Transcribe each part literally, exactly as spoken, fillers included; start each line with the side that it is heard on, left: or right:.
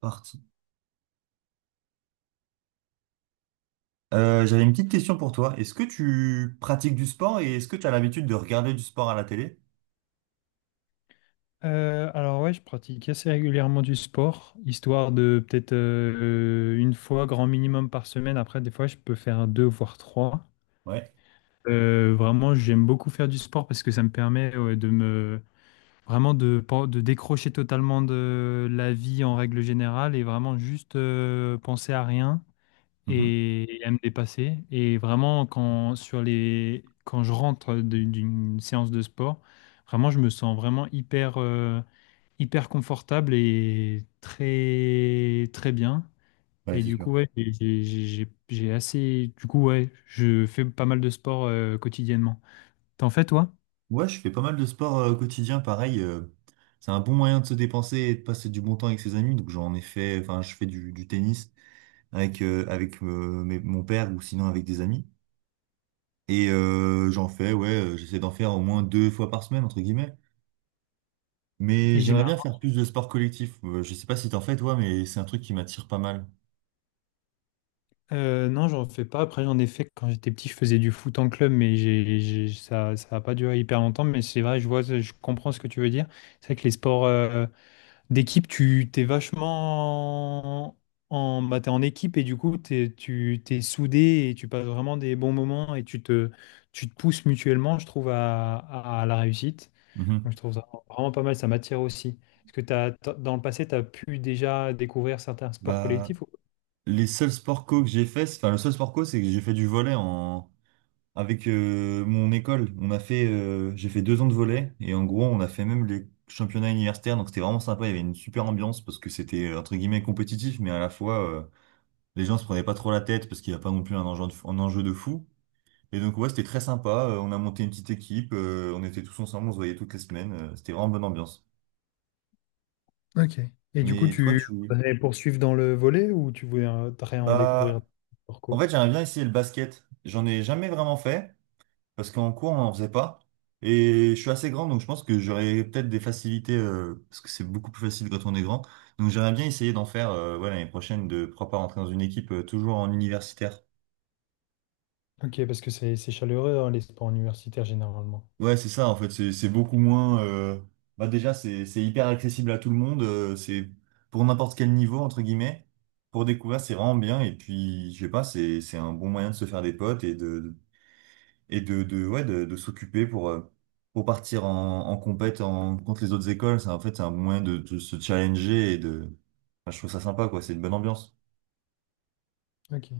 right: Parti. Euh, j'avais une petite question pour toi. Est-ce que tu pratiques du sport et est-ce que tu as l'habitude de regarder du sport à la télé?
left: Euh, alors ouais, je pratique assez régulièrement du sport, histoire de peut-être euh, une fois grand minimum par semaine. Après, des fois, je peux faire deux voire trois.
right: Ouais.
left: Euh, vraiment, j'aime beaucoup faire du sport parce que ça me permet ouais, de me vraiment de, pen- de décrocher totalement de la vie en règle générale et vraiment juste euh, penser à rien
right: Mhm.
left: et à me dépasser. Et vraiment, quand, sur les, quand je rentre d'une d'une séance de sport, vraiment, je me sens vraiment hyper, euh, hyper confortable et très, très bien.
right: Ouais,
left: Et
right: c'est
left: du
right: sûr.
left: coup, ouais, j'ai j'ai- j'ai- j'ai assez. Du coup, ouais, je fais pas mal de sport euh, quotidiennement. T'en fais, toi?
right: Ouais, je fais pas mal de sport euh, quotidien, pareil. Euh, c'est un bon moyen de se dépenser et de passer du bon temps avec ses amis. Donc j'en ai fait, enfin je fais du, du tennis avec, euh, avec euh, mes- mon père ou sinon avec des amis. Et euh, j'en fais, ouais, euh, j'essaie d'en faire au moins deux fois par semaine, entre guillemets. Mais
left: Et
right: j'aimerais bien faire plus de sport collectif. Euh, je sais pas si t'en fais toi, mais c'est un truc qui m'attire pas mal.
left: Euh, non, j'en fais pas. Après, j'en ai fait quand j'étais petit, je faisais du foot en club, mais j'ai, j'ai- ça, ça a pas duré hyper longtemps. Mais c'est vrai, je vois, je comprends ce que tu veux dire. C'est vrai que les sports euh, d'équipe, tu t'es vachement en, bah, t'es en équipe et du coup, t'es, tu t'es soudé et tu passes vraiment des bons moments et tu te, tu te pousses mutuellement, je trouve, à, à à la réussite. Donc,
right: Mhm.
left: je trouve ça vraiment pas mal. Ça m'attire aussi. Est-ce que t'as, t'as- dans le passé, tu as pu déjà découvrir certains sports
right: Bah,
left: collectifs?
right: les seuls sports co que j'ai fait, c'est- enfin le seul sport co, c'est que j'ai fait du volley en avec euh, mon école. On a fait, euh, j'ai fait deux ans de volley et en gros on a fait même les championnats universitaires. Donc c'était vraiment sympa. Il y avait une super ambiance parce que c'était euh, entre guillemets compétitif, mais à la fois euh, les gens se prenaient pas trop la tête parce qu'il n'y a pas non plus un enjeu de, fou- un enjeu de fou. Et donc ouais, c'était très sympa. Euh, On a monté une petite équipe. Euh, on était tous ensemble. On se voyait toutes les semaines. Euh, c'était vraiment bonne ambiance.
left: Ok. Et du coup,
right: Mais toi,
left: tu
right: tu,
left: voudrais poursuivre dans le volet ou tu voudrais en découvrir
right: bah
left: d'autres
right: en
left: parcours?
right: fait j'aimerais bien essayer le basket. J'en ai jamais vraiment fait, parce qu'en cours, on n'en faisait pas. Et je suis assez grand, donc je pense que j'aurais peut-être des facilités, euh, parce que c'est beaucoup plus facile quand on est grand. Donc j'aimerais bien essayer d'en faire euh, ouais, l'année prochaine, de pourquoi pas rentrer dans une équipe euh, toujours en universitaire.
left: Ok, parce que c'est c'est chaleureux, hein, les sports universitaires généralement.
right: Ouais, c'est ça, en fait, c'est c'est beaucoup moins... euh, Bah déjà, c'est c'est hyper accessible à tout le monde, euh, c'est pour n'importe quel niveau, entre guillemets. Pour découvrir, c'est vraiment bien, et puis, je sais pas, c'est c'est un bon moyen de se faire des potes et de, et de, de, ouais, de, de s'occuper pour, euh, pour partir en, en compète en, contre les autres écoles. C'est, en fait, c'est un bon moyen de, de se challenger et de. Enfin, je trouve ça sympa, quoi. C'est une bonne ambiance.
left: Ok.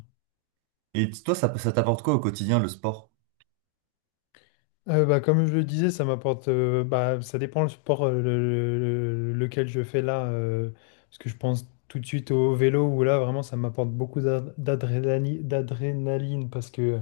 right: Et t- toi, ça, ça t'apporte quoi au quotidien, le sport?
left: Euh, bah, comme je le disais, ça m'apporte. euh, bah, ça dépend le sport euh, le- le- lequel je fais là. euh, parce que je pense tout de suite au vélo où là, vraiment, ça m'apporte beaucoup d'ad- d'adrénaline, d'adrénaline. Parce que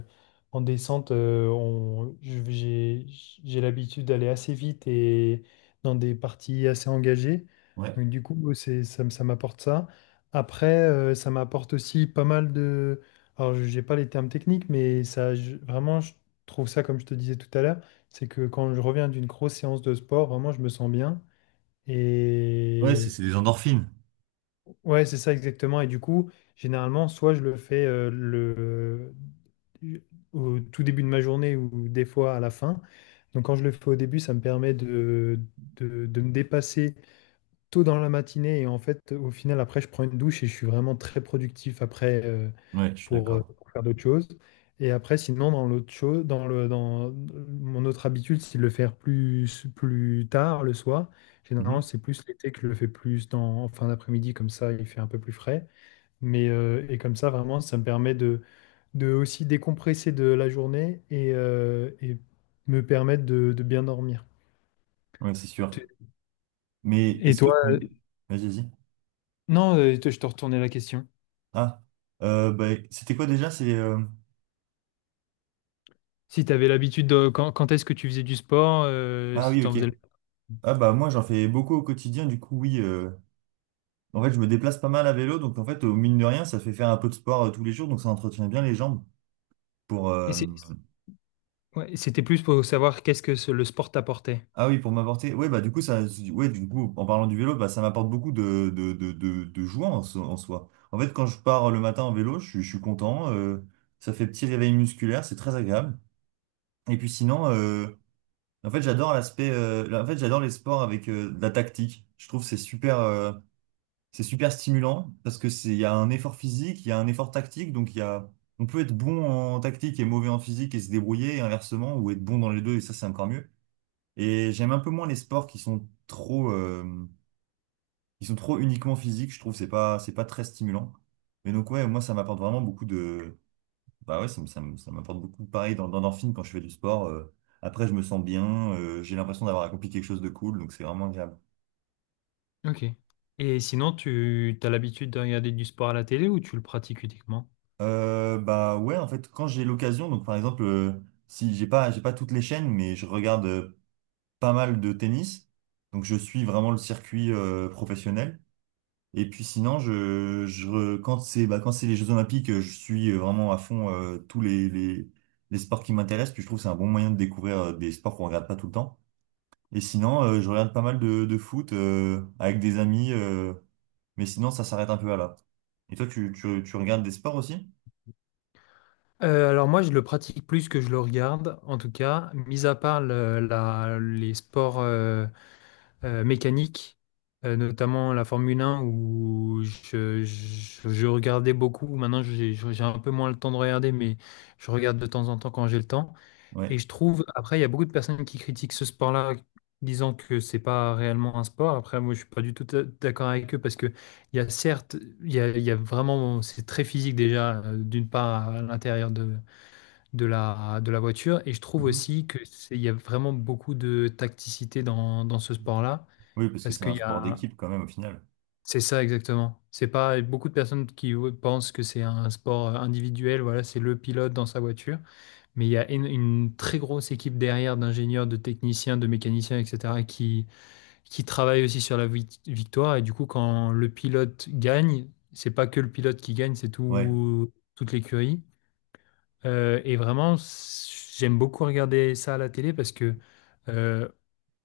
left: en descente, euh, on- je- j'ai j'ai l'habitude d'aller assez vite et dans des parties assez engagées.
right: Ouais.
left: Donc, du coup, c'est, ça, me- ça m'apporte ça. Après, euh, ça m'apporte aussi pas mal de. Alors, j'ai pas les termes techniques, mais ça, je- vraiment. je trouve ça, comme je te disais tout à l'heure, c'est que quand je reviens d'une grosse séance de sport, vraiment, je me sens bien.
right: Ouais, c'est
left: Et
right: c'est des endorphines.
left: ouais, c'est ça exactement. Et du coup, généralement, soit je le fais euh, le... au tout début de ma journée ou des fois à la fin. Donc quand je le fais au début, ça me permet de, de, de me dépasser tôt dans la matinée et en fait, au final, après, je prends une douche et je suis vraiment très productif après euh,
right: Ouais, je suis
left: pour, euh,
right: d'accord.
left: pour faire d'autres choses. Et après, sinon, dans l'autre chose, dans le, dans mon autre habitude, c'est de le faire plus, plus tard le soir. Généralement,
right: Mhm.
left: c'est plus l'été que je le fais plus dans, en fin d'après-midi, comme ça, il fait un peu plus frais. Mais, euh, et comme ça, vraiment, ça me permet de, de aussi décompresser de la journée et, euh, et me permettre de, de bien dormir.
right: Ouais, c'est sûr. Mais
left: Et
right: est-ce que
left: toi, euh,
right: tu. Vas-y, vas-y.
left: non, euh, je te retournais la question.
right: Ah, euh, bah, c'était quoi déjà? C'est. euh,
left: Si tu avais l'habitude de quand, quand est-ce que tu faisais du sport, euh,
right: Ah
left: si
right: oui,
left: tu en
right: ok.
left: faisais le-
right: Ah bah moi j'en fais beaucoup au quotidien, du coup oui, euh, en fait, je me déplace pas mal à vélo, donc en fait, au mine de rien, ça fait faire un peu de sport euh, tous les jours, donc ça entretient bien les jambes pour.
left: Et
right: euh,
left: c'est- ouais, c'était plus pour savoir qu'est-ce que ce- le sport t'apportait.
right: Ah oui, pour m'apporter. Oui, bah du coup, ça, ouais, du coup, en parlant du vélo, bah ça m'apporte beaucoup de de de de, de joie en, so- en soi. En fait, quand je pars le matin en vélo, je suis je suis content. Euh, ça fait petit réveil musculaire, c'est très agréable. Et puis sinon, euh, en fait, j'adore l'aspect. Euh, là, en fait, j'adore les sports avec euh, de la tactique. Je trouve que c'est super. euh, C'est super stimulant parce que c'est, il y a un effort physique, il y a un effort tactique, donc il y a, on peut être bon en tactique et mauvais en physique et se débrouiller et inversement ou être bon dans les deux et ça c'est encore mieux. Et j'aime un peu moins les sports qui sont trop, euh, qui sont trop uniquement physiques. Je trouve que c'est pas, c'est pas très stimulant. Mais donc ouais, moi ça m'apporte vraiment beaucoup de, bah ouais, ça, me- ça, me- ça m'apporte beaucoup. Pareil dans, dans l'endorphine quand je fais du sport. Euh, après je me sens bien, euh, j'ai l'impression d'avoir accompli quelque chose de cool, donc c'est vraiment agréable.
left: Ok. Et sinon, tu as l'habitude de regarder du sport à la télé ou tu le pratiques uniquement?
right: Euh, bah ouais, en fait, quand j'ai l'occasion, donc par exemple, euh, si j'ai pas, j'ai pas toutes les chaînes, mais je regarde euh, pas mal de tennis, donc je suis vraiment le circuit euh, professionnel. Et puis sinon, je, je re- quand c'est bah, quand c'est les Jeux Olympiques, euh, je suis euh, vraiment à fond euh, tous les, les, les sports qui m'intéressent. Puis je trouve que c'est un bon moyen de découvrir euh, des sports qu'on regarde pas tout le temps. Et sinon, euh, je regarde pas mal de, de foot euh, avec des amis, euh, mais sinon ça s'arrête un peu à là. Et toi, tu, tu, tu regardes des sports aussi?
left: Euh, alors moi, je le pratique plus que je le regarde, en tout cas, mis à part le- la- les sports euh, mécanique, euh, notamment la Formule un où je, je- je regardais beaucoup. Maintenant, j'ai j'ai un peu moins le temps de regarder, mais je regarde de temps en temps quand j'ai le temps. Et
right: Ouais.
left: je trouve, après, il y a beaucoup de personnes qui critiquent ce sport-là, disant que c'est pas réellement un sport. Après, moi, je suis pas du tout d'accord avec eux parce que il y a certes, il y a, il y a vraiment, c'est très physique déjà, euh, d'une part à l'intérieur de, de la, de la voiture. Et je trouve aussi que c'est- il y a vraiment beaucoup de tacticité dans, dans ce sport-là.
right: Oui, parce que
left: Parce
right: c'est
left: qu'il
right: un
left: y
right: sport
left: a...
right: d'équipe quand même au final.
left: C'est ça exactement. C'est pas beaucoup de personnes qui pensent que c'est un sport euh, individuel, voilà, c'est le pilote dans sa voiture, mais il y a une, une très grosse équipe derrière d'ingénieurs, de techniciens, de mécaniciens, et cetera, qui, qui travaillent aussi sur la vic- victoire. Et du coup, quand le pilote gagne, c'est pas que le pilote qui gagne, c'est
right: Ouais,
left: tout, toute l'écurie. Euh, et vraiment, c- j'aime beaucoup regarder ça à la télé parce que euh,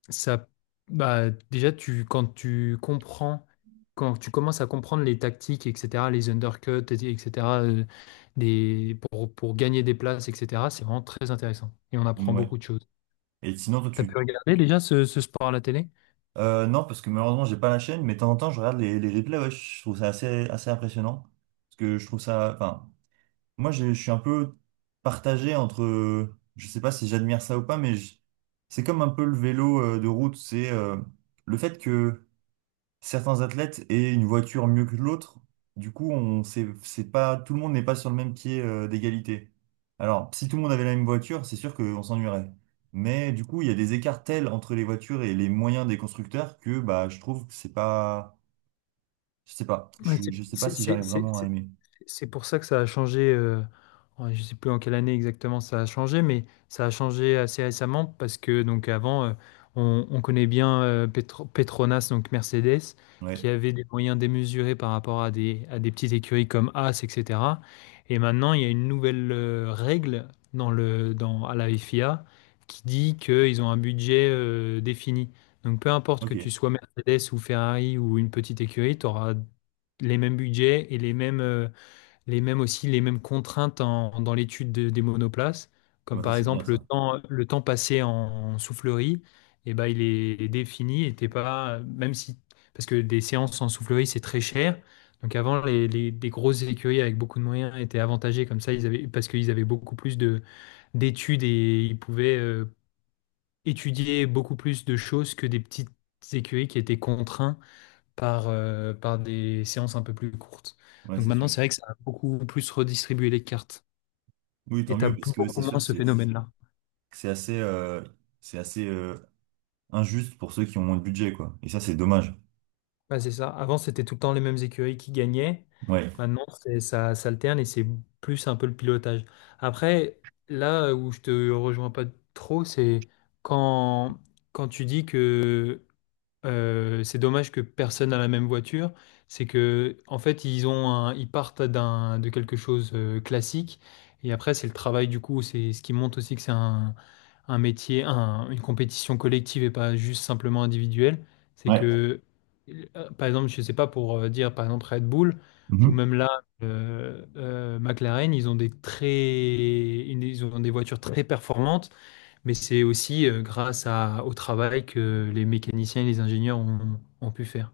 left: ça, bah, déjà, tu, quand tu comprends, quand tu commences à comprendre les tactiques, et cetera, les undercuts, et cetera, euh, des, pour, pour gagner des places, et cetera, c'est vraiment très intéressant. Et on apprend
right: ouais.
left: beaucoup de choses.
right: Et sinon, toi,
left: T'as pu
right: tu...
left: regarder déjà ce, ce sport à la télé?
right: Euh, non, parce que malheureusement, j'ai pas la chaîne, mais de temps en temps, je regarde les, les replays, ouais, je trouve ça assez, assez impressionnant. Parce que je trouve ça... Enfin, moi, j'ai- je suis un peu partagé entre... Je sais pas si j'admire ça ou pas, mais je- c'est comme un peu le vélo euh, de route. C'est euh, le fait que... certains athlètes aient une voiture mieux que l'autre. Du coup, on c'est c'est pas tout le monde n'est pas sur le même pied euh, d'égalité. Alors, si tout le monde avait la même voiture, c'est sûr qu'on s'ennuierait. Mais du coup, il y a des écarts tels entre les voitures et les moyens des constructeurs que bah je trouve que c'est pas je sais pas,
left: Ouais,
right: je,
left: c'est
right: je sais pas si
left: c'est-
right: j'arrive
left: c'est-
right: vraiment à
left: c'est-
right: aimer.
left: C'est pour ça que ça a changé, euh, ouais, je sais plus en quelle année exactement ça a changé, mais ça a changé assez récemment parce que donc avant, euh, on, on connaît bien euh, Petro- Petronas, donc Mercedes, qui
right: Ouais.
left: avait des moyens démesurés par rapport à des, à des petites écuries comme As, et cetera. Et maintenant, il y a une nouvelle euh, règle dans le, dans, à la F I A qui dit qu'ils ont un budget euh, défini. Donc peu importe que tu
right: OK.
left: sois Mercedes ou Ferrari ou une petite écurie, tu auras les mêmes budgets et les mêmes... euh, les mêmes aussi, les mêmes contraintes en- dans l'étude de- des monoplaces,
right: Ah
left: comme
right: bah ça
left: par
right: c'est bien
left: exemple le
right: ça.
left: temps, le temps passé en soufflerie, et ben, il est défini et t'es pas, même si, parce que des séances en soufflerie, c'est très cher. Donc avant, les, les- des grosses écuries avec beaucoup de moyens étaient avantagées comme ça, ils avaient, parce qu'ils avaient beaucoup plus de, d'études et ils pouvaient euh, étudier beaucoup plus de choses que des petites écuries qui étaient contraintes par, euh, par des séances un peu plus courtes.
right: Ouais,
left: Donc
right: c'est
left: maintenant,
right: sûr.
left: c'est vrai que ça a beaucoup plus redistribué les cartes.
right: Oui,
left: Et
right: tant
left: t'as
right: mieux parce
left: plus-
right: que
left: beaucoup
right: c'est sûr
left: moins
right: que
left: ce
right: c'est
left: phénomène-là.
right: que c'est assez euh, c'est assez euh, injuste pour ceux qui ont moins de budget quoi. Et ça c'est dommage.
left: Bah, c'est ça. Avant, c'était tout le temps les mêmes écuries qui gagnaient.
right: Ouais.
left: Maintenant, c'est, ça s'alterne et c'est plus un peu le pilotage. Après, là euh, où je te rejoins pas trop, c'est quand, quand tu dis que Euh, c'est dommage que personne n'a la même voiture. C'est que, en fait, ils ont un- ils partent d'un, de quelque chose euh, classique. Et après, c'est le travail, du coup. C'est ce qui montre aussi que c'est un, un métier, un- une compétition collective et pas juste simplement individuelle. C'est
right: Ouais.
left: que, euh, par exemple, je sais pas pour euh, dire, par exemple, Red Bull ou même là, euh, euh, McLaren, ils ont des très, une- ils ont des voitures très performantes mais c'est aussi euh, grâce à- au travail que les mécaniciens et les ingénieurs ont, ont pu faire.